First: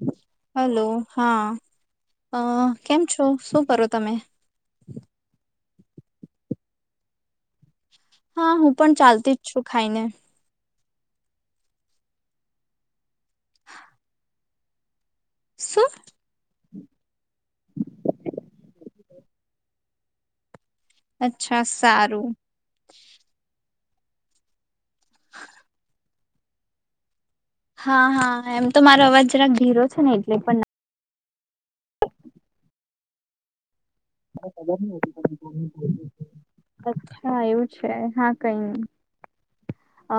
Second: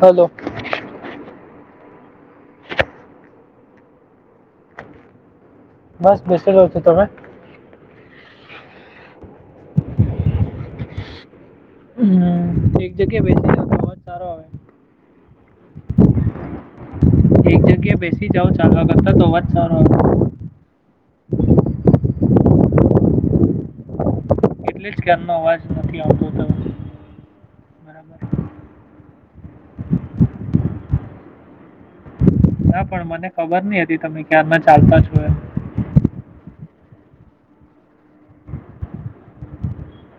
Hello hello હા અ કેમ છો, શું કરો તમે બસ બેસીી જ છો, તમે હા હું પણ ચાલતી જ છુ, ખાઈ ને હા એક જગ્યા બેઠ શું એક જગ્યા બેસી જાાવ ચાલવા કરતા તોવા જ સારો આવ અચ્છા સારુ એટલે જ ધ્યાન ન અવાજ નથી આવતો હતો. હા હા એમ તો મારો અવાજ જરાક ઘીરો છે ને એટલે પણ ના પણ મને ખબર નહ હતી. તમે ક્યારના ચાલતા છો એમ અચ્છા એવું છે, હા કઈ નહી અ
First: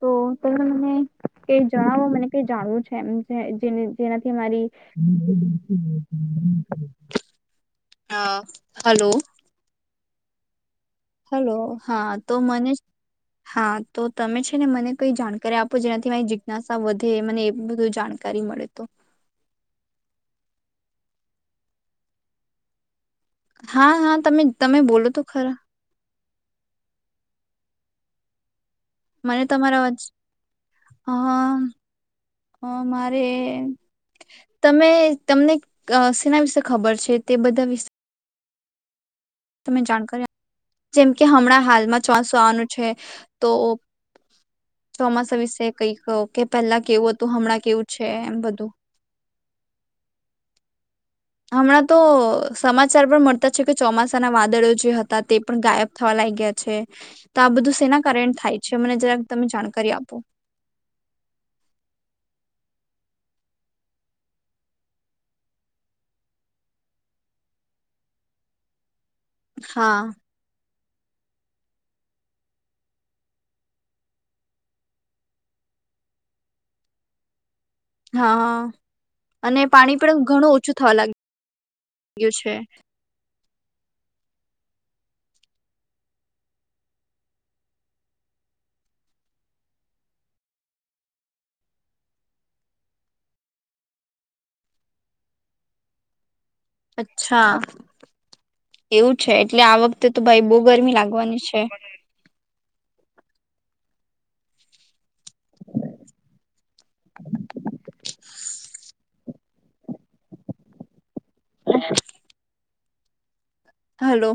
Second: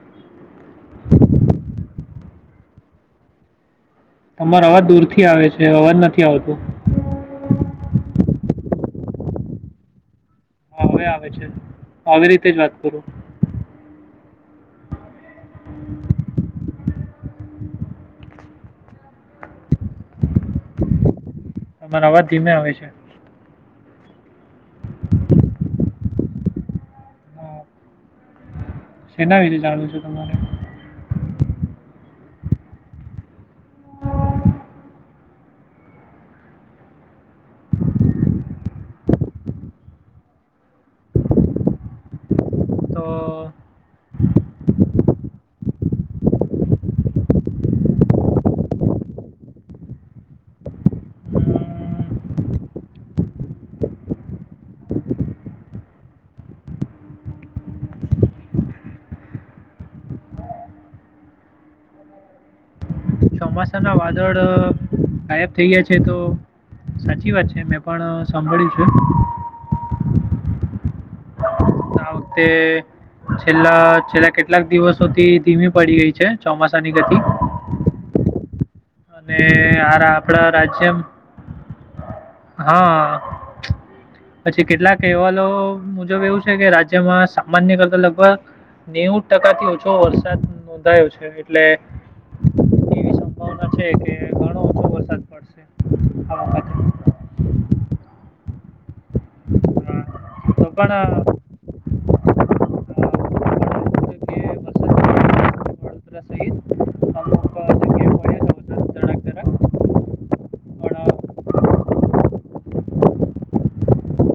તો તમે મને કઈ જણાવો મને કઈ જાણવું છે એમ જેને જેનાથી મારી તમારો અવાજ દૂરથી આવે છે અવાજ નથી આવતો હ હલો હા હવે આવે છે, હલો હા તો આવી તો રીતે જ વાત મને કરુ હા તો તમે છેને, મને કઈ જાણકારી આપો જેનાથી મારી જિજ્ઞાસા વધે મને બધું જાણકારી મળે તો તમામારે અવાજ ધીમે આવે છે. હા હા તમે તમે બોલો તો ખરા હા શેના મને વિશે તમારા જાણવું છે તમારે હ મારે તમે તમને સેના વિશે ખબર છે તે બધા વિશે તમે જાણકાર જેમકે હમણાં હાલમાં ચોસો આનું છે. તો હ ચોમાસા વિશે કઈ કહો કે પેલા કેવું હતું હમણાં કેવું છે, એમ બધુ હમણાં તો અમ, સમાચાર પણ મળતા છે, કે ચોમાસાના વાદળો જે હતા તે પણ ગાયબ થવા લાગ ગયા છે, તો આ બધું સેના કારન્ટ થાય છે મને જરાક તમે જાણકારી આપો ચોમાસા ના વાદળ ગાયબ થઈ ગયા છે, તો સાચી વાત છે મેં પણ સાંભળ્યું છે. હા તે છેલ્લા છેલ્લા, કેટલાક દિવસોથી ધીમી પડી ગઈ છે ચોમાસાની ગતિ હા અને પાણી આ પણ ઘણું આપણા ઓછું થવા રાજ્યમ લાગ્યું છે હા પછી કેટલાક અહેવાલો મુજબ એવું છે, કે રાજ્યમાં સામાન્ય કરતા લગભગ નેવું ટકા થી ઓછો વરસાદ નોંધાયો છે, એટલે અચ્ આ વખતે હા. અચ્છા એવું છે એટલે આ વખતે તો ભાઈ બહુ ગરમી લાગવાની છે. અ, વડોદરા સ જરાક જરાક હ હલો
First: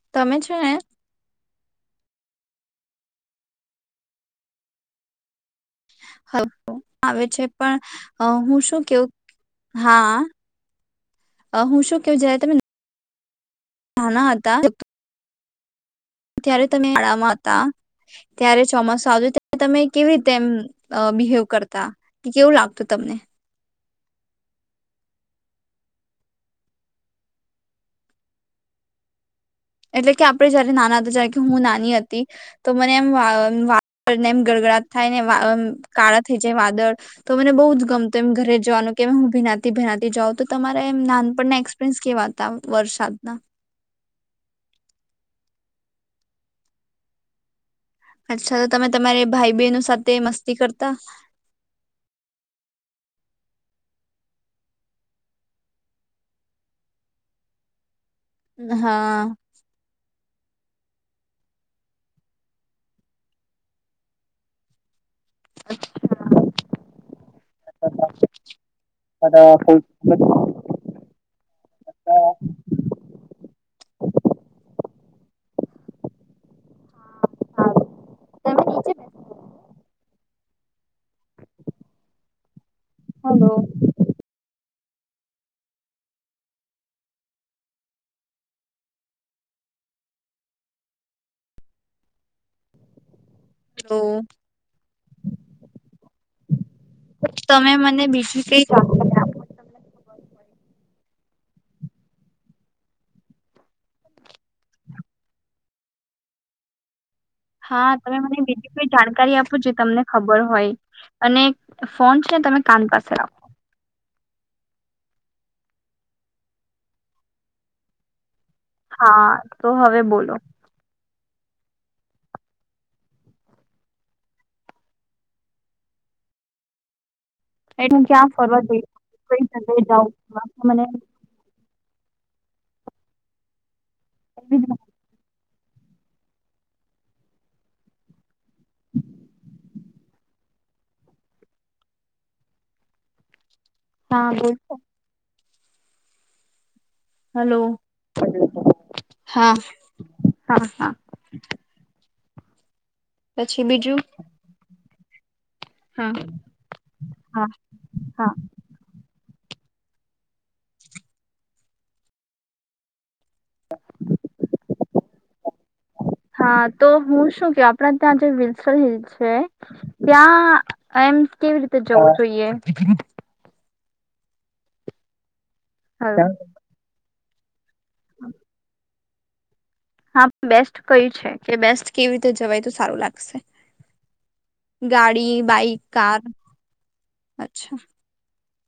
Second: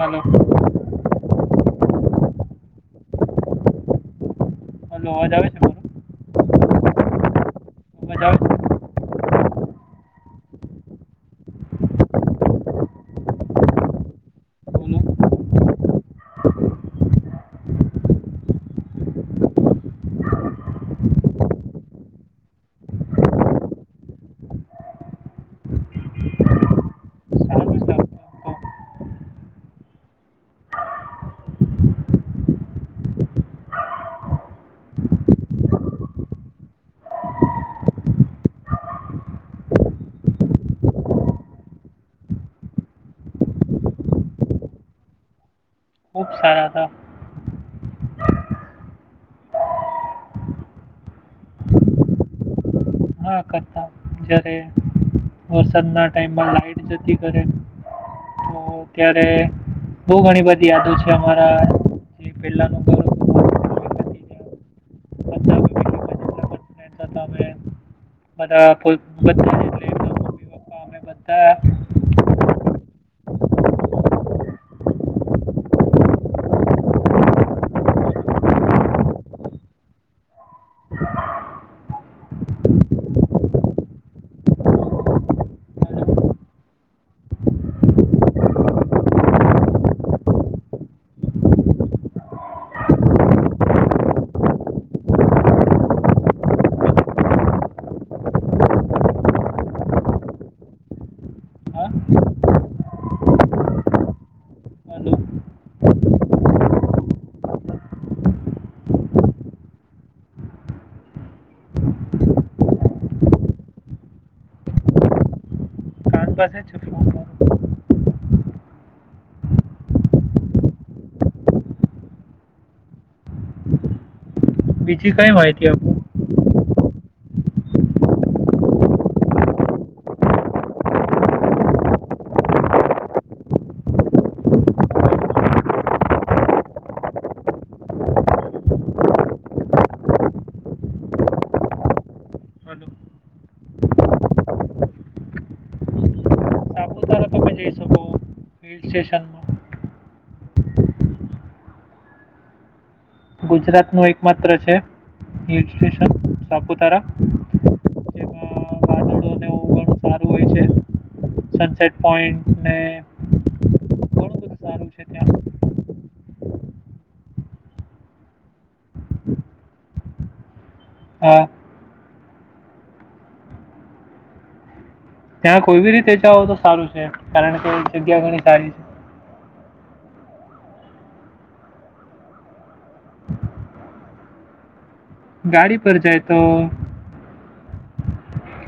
પણ હલો તમે છો ને હલો અવાજ આવે છે. મારો હ આવે છે, અવાજ પણ આવે હું શું કેવ હા હુ, શું કેવુ જ્યારે તમે ન નાના હતા. છે બોલો ત્યારે તમે શાડામાં હતા. ત્યારે ચોમાસું આવ્યુ. ત્યારે તમે કેવી રીતે એમ બિહેવ કરતા કે કેવું લાગતું તમને સારું છે આમ તો એટલે કે આપડે જયારે નાના હતા જય્યારે કે હું નાની હતી. તો મને એમ વાદળને એમ ગડગડાટ થાય ને કાળા થઈ જાય વાદળ તો મને બહુ જ ગમતું એમ ઘરે જવાનું કે હુ, ભીનાતી- ભીનાતી જાઉં તો તમારે એમ નાનપણને પ્રન્સ કેવાતા વર્ષતના ખુબ સારા હતા. અચ્છા. તો તમે તમારી ભાઈ- બહેનો સાથે મસ્તી કરતા હા કરતા જયારે વરસાદ ના ટાઈમમાં લાઈટ જતી કરે હા ત્યારે બો ઘણી બધી યાદો છે. અમારા જે પેલાના ત્યાં બધા માં જેટલા પણ હતા અમે બધા [inaudible] ફૂલ બધા એટલે એમના મમ્મી પપ્પા અમે બધા [unintelligible] હલો તો તમે મને બીજી કઈ આપો તમને ખબર હા હલો હા તમે મને બીજી કોઈ જાણકારી આપો, જે તમને ખબર હોય. અને ફોન છેને તમે કાન પાસે રાખો કાન પાસે જ છે ફોન તો હા. તો હવે બોલો બીજી કઈ માહિતી આપુ એ ક્યાં ફોરવડઈ મને [unintelligible] હલો હા બોલત હલો હિલસ્ટેશન હા હા હા પછી ગુજરાત બીજું માં એક માત્ર છે. હા સ્ટેશન સપુતારા. હા હા જેમા વાદળો ને એવું ઘણુ સારુ હોય છે. સનસેટ પોઈન્ટ ને ઘણું બધું સારું છે ત્યાં હા તો હું શું કેવ આપડા ત્યાં જે વિલસન હિલ છે. ત્યાં એમ હા કેવી રીતે જવું જોઈએ. ત્યાં કોઈ બી રીતે હલો. જાવ તો સારું છે, કારણ કે જગ્યા ઘણી સારી છે. હા બેસ્ટ કયુ છે, કે બેસ્ટ કેવી રીતે જવાય તો સારું લાગશે ગાડી, ગાડી બાઈક, પર જાય કાર તો અચ્છા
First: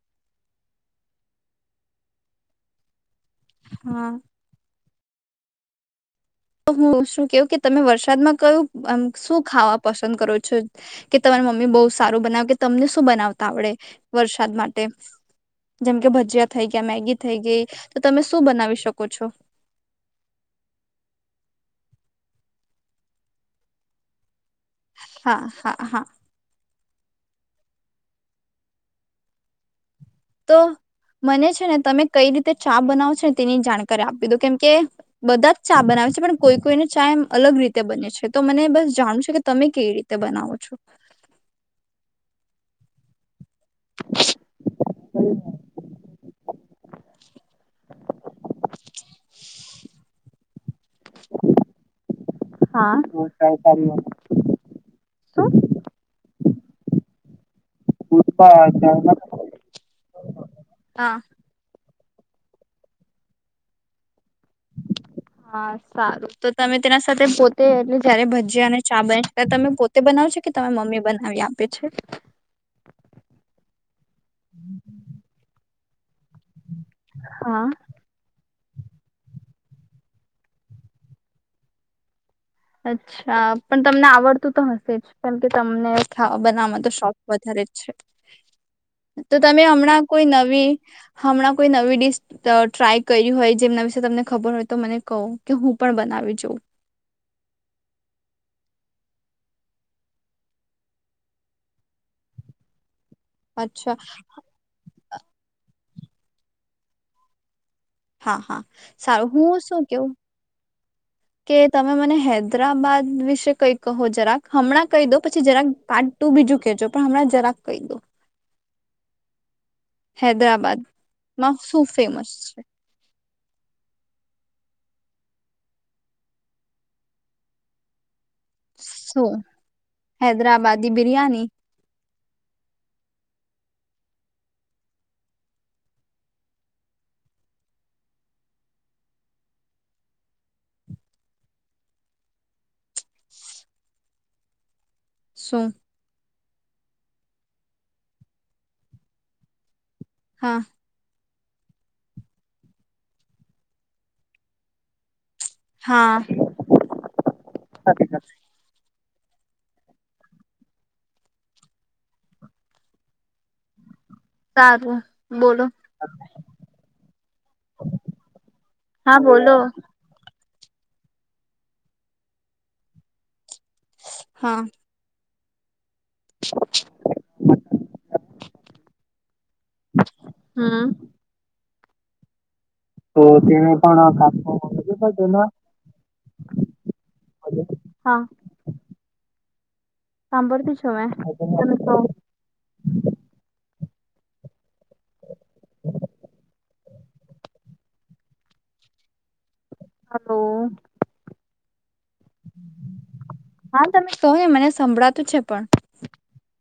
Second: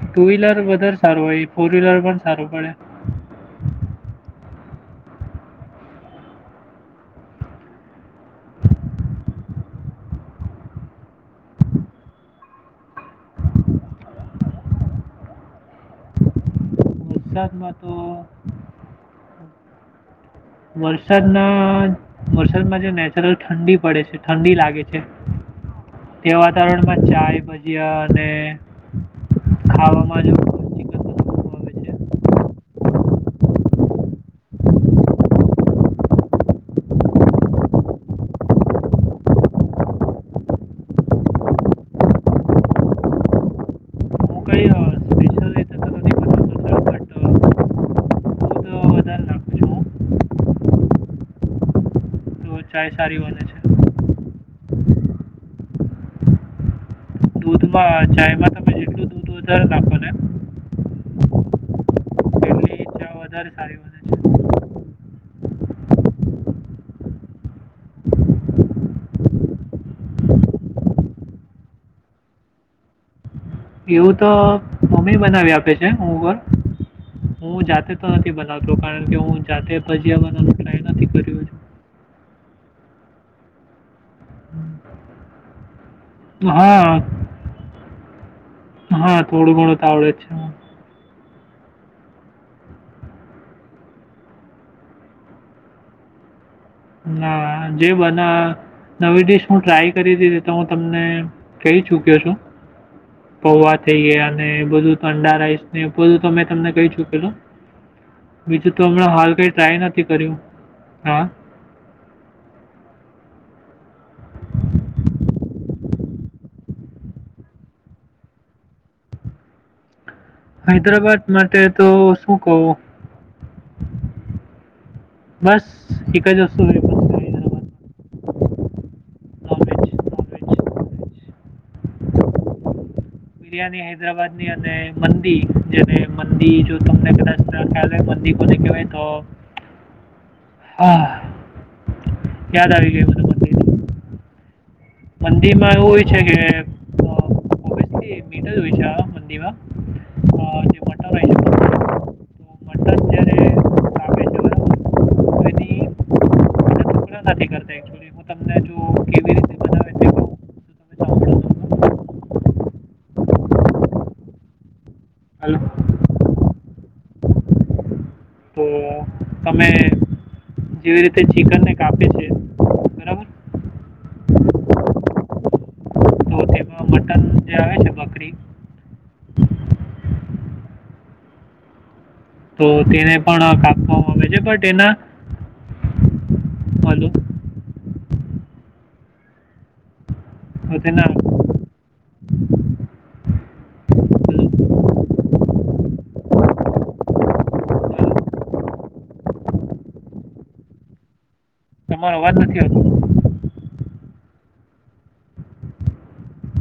ટુ વ્હીલર વધારે સારુ હોય, ફોર વ્હીલર પણ સારુ પડે હા તો હું શું કેવ કે તમે વરસાદમાં કયુંમ શું ખાવા પસંદ કરો છો. કે તમારી મમ્મી બહુ સારું બનાવે કે તમને શું બનાવતા આવડે વરસાદ માટે જેમ કે ભજીયા થઈ ગયા મેગી થઈ ગઈ, તો તમે શું બનાવી શકો છો. વરસાદના વરસાદમાં જે નેચરલ ઠંડી પડે છે, ઠંડી લાગે છે. હા હા હા તેવા વાતાવરણમાં ચાય, ભજીયા અને ખાવામાં જો તો ચિકન મને છે બનાવવામાં ને આવે તમે કઈ રીતે ચા બનાવો છો ને તેની જાણકારી આપી દો કેમ કે બધા જ ચા બનાવે છે પણ કોઈ કોઈને ચા એમ અલગ રીતે બને છે તો મને બસ જાણવ છે, કે તમે કેવી રીતે તે બનાવો છો. હું કઈ સ્પેશિયલ રીતે તો નથી બનાવતો સર બટ દૂધ વધારે નાખું છું તો ચાય હા સારી બને છે શું બ પપા નાખો ને હા એટલી ચા વધારે સારી વધે છે. હા સારું તો તમે તેના સાથે પોતે એટલે જયારે ભજી અને ચા બની્યારે તમે પોતે બનાવશ કે તમામે મમ્મી બનાવી આપે છે. એવું તો મમ્મી બનાવી આપે છે, હ ઉપર હુ હા જાતે નથી બનાવતો કારણ કે હું જાતે ભજીયા બનાવ ટ્રાય નથી કર્યો અચ્છા પણ તમને આવડતું તો હશે જ કેમકે તમને ખાવા બનાવવામાં તો શોખ હા વધારે જ છે હા તો થોડું તમે ઘણું તો હમણાં આવડે જ કોઈ નવી છે હમણાં કોઈ નવી ડીશ ટ્રાય કર્યું હોય જેમના વિશે તમને ખબર હોય તો મને કહો કે હું પણ બનાવી જાઉ હા જે બધ નવી ડીશ હું ટ્રાય કરી દીધી તો હુ તમને કહી ચૂક્યો છ. પૌવા અચ્છા થઈએ અને બધું અંડા રાઈસ બધું તો મેં તમને કહી ચુકલુ હા હા બીજું તો હમણાં સારું હાલ કઈ હું ટ્રાય શું નથી કેવું કર્યું હા કે તમે મને હૈદરાબાદ વિશે કઈ કહો જરાક હમણાં કહી દો પછી જરાક તું બીજું કેજો પણ હમણાં જરાક કહી દઉ હૈદરાબાદ માટે તો ફેમસ શું કવુ છે? બસ એક જ વસ્તુ છે Hyderabad so non veg non veg Hyderabadi non veg. Biryani biryani હ હૈદરાબાદ ની અને મંદી જેને મંદી જો તમને કદાચ ક મંદી કોને કહેવાય તો હા યાદ આવી ગય. મંદીર શું માં એવું હોય છે કે લી મીટ જ હોય છે, મંદીમા હા મ કાપે છે બરાબર તો એની હા એના નથી કરતા હું તમને જો કેવી રીતે બનાવે તે કહું તો તમે સાંભળો છો. સારું બોલો તો હા બોલો તમે જેવી રીતે ચિકન ને કાપે છે. બરાબર હા મટર જે આવે છે બકરી હમ્મ તો તેને તો પણ તેને પણ કાપવામાં આવે ખા છે બટ એના હલો હા સાંભળથી તો છો હ તેના હલો તમે છ. હલો હ હલો તમારો અવાજ નથી આવતો હા તમે તોહ ને મને સંભળાતુ છે, પણ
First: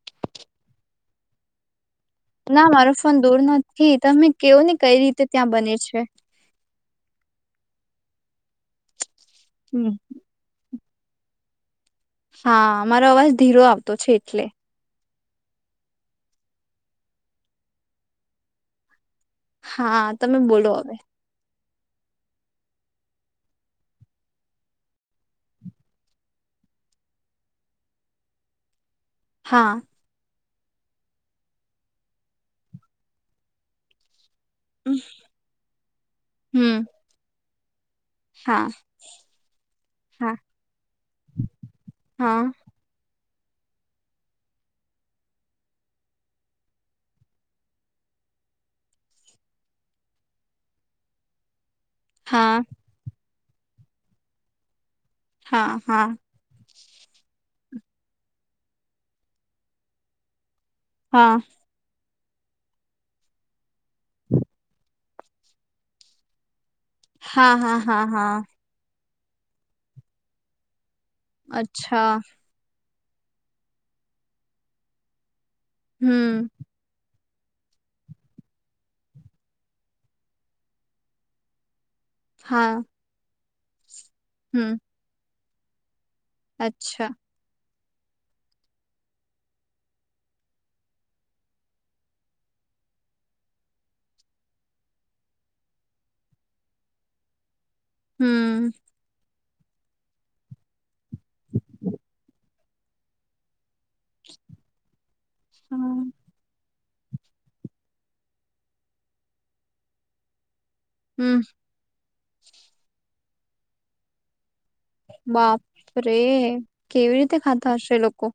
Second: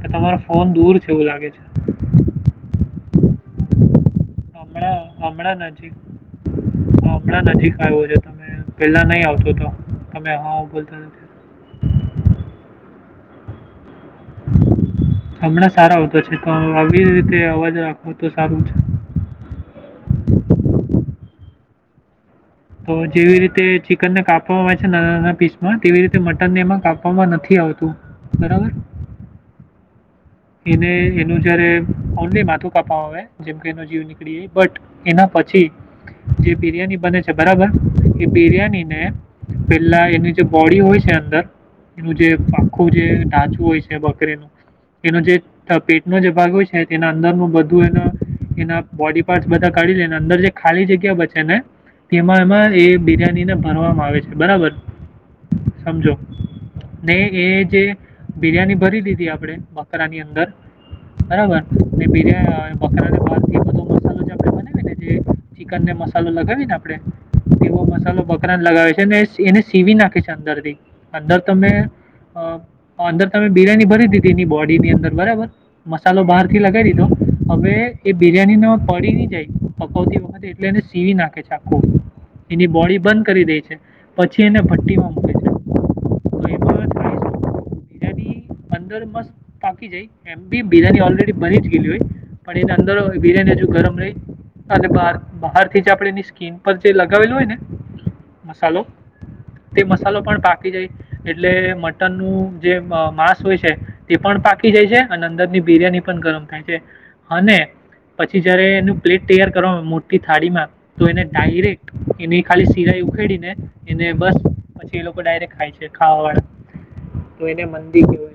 કે તમારો ફોન દૂર છે એવું લાગે છે. ના મારો ફોન દૂર નથી તમે કેવો ને કઈ હમણાં રીતે ત્યાં હમણાં બને નજીક છે. હમણાં નજીક આવ્યો છે, તમે પેલા નહી આવતો હતો તમે હા બોલતા નથી હા મારો અવાજ ધીરો આવતો છે, એટલે હમણાં સારા આવતો છે તો આવી રીતે અવાજ રાખવો તો સારું છે. હા તમે બોલો હવે તો જેવી રીતે ચિકનને કાપવામાં આવે છે નાના નાના પીસમાં તેવી રીતે મટન ને એમાં કાપવામાં નથી આવતુ બરોબર હા એને એનું જયારે ઓનલી માથું કાપવા આવે જેમકે એનો જીવ બ એના પછી જે હમ બિરિયાની બને છે, બરાબર એ હા બિરિયાની ને પેલા હા એની જે બોડી હોય છે, અંદર એનુ જે હા આખું જે ટઢાંચું હોય છે, બકરેનુ એનો જે પેટનો જે ભાગ હોય છે તેના અંદરનું બધું એના એના બોડી પાર્ટ બધા કાઢી લે ને અંદર જે ખાલી જગ્યા બ છેને. તેમાં હા એમાં એ બિરયાનીને ભરવામાં આવે છે બરાબર હા હા સમજો ને એ જે બિરયાની ભરી લીધી આપણેે મકરા ની અંદર હા બરાબર બિર હમ ચિકનને મસાલો લગાવી ને આપડે હા હા તેવો હા મસાલો હા બકરાને લગાવે છેને, એ સીવી નાખે છે અંદરથી અંદર તમે અચ્છા અ અંદર તમે બિરયાની ભરી દીધી એની બોડી ની અંદર બરાબર મસાલો બહાર હમ થી લગાવી દીધો હવે એ બિરયાની ના પડી ન જાય પકવતી વખાતી એટલે એને સીવી નાખે છે, આખુ એની હા બોડી બંધ કરી દે છે પછી એને હમ ભટ્ટી અચ્છા શું બીજાની અંદર મસ્ત પાકી જાય એમ બી બિરયાની ઓલરેડી બની જ ગયલી હોય પણ એના અંદર બિરિયાની હજુ ગરમ રહી અને બાર બહાર થી જ આપડ એની સ્કીન પર જે લગાવેલું હોય ને હમ મસાલો તે મસાલો પણ પાકી જાય એટલે મટન નું જે માંસ હોય છે. તે પણ પાકી જાય છે અને અંદર ની બિરિયાની પણ ગરમ અને પછી જયારે એનું પ્લેટ તૈયાર કરવાનું મોટી થાળી મા તો એને હમ ડાયરેક્ટ એની ખાલી સિરાઈ ઉખેડીને એને બસ પછી એ લોકો ડાયરેક્ટ ખાય છે બાપરે ખાવાળ કેવી રીતે તો એને ખાતા હશે મંદી લોકો કેય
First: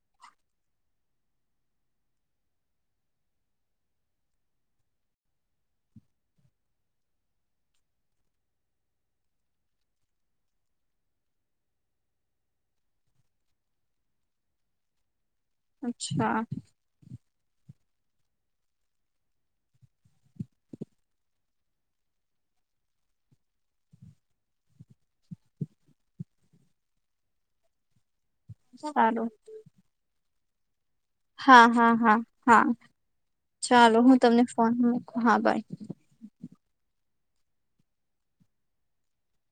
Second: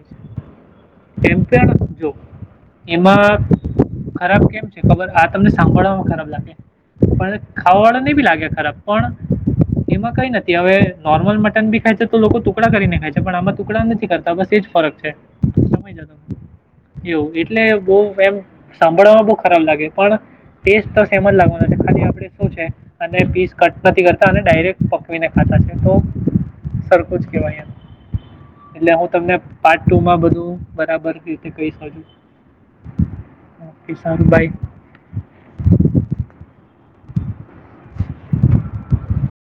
કેમથીડજ એમાં ખરાબ કેમ છે, ખબર આ તમને સાંભળવામાં ખરાબ લાગે પણ ખાવાવાળો નહી બી લાગે ખરાબ પણ એમાં કઈ નથી હવે નોર્મલ મટન બી ખાય છે તો લોકો ટુકડા કરીને ખાય છે પણ આમાં ટુકડા નથી કરતા બસ એ જ ફરક છે. સમય જ અચ્છા એવું એટલે બહ એમ સાંભળવામાં બહ ખરાબ લાગે પણ ટેસ્ટ તો સેમ જ લાગવાનો છે ખાલી આપડે શું છે. અને પીસ કટ નથી કરતા અને ડાયરેક્ટ પકવીને ખાતા છે, તો સરખું જ કેવાય એટલે હું સારું તમને પાર્ટ ટુમાં બધું બરાબર રીતે હા કહી હા શકું હા હા ઓકે ચાલો હુ, સારું તમને બાય ફોન મૂકું હા ભાઈ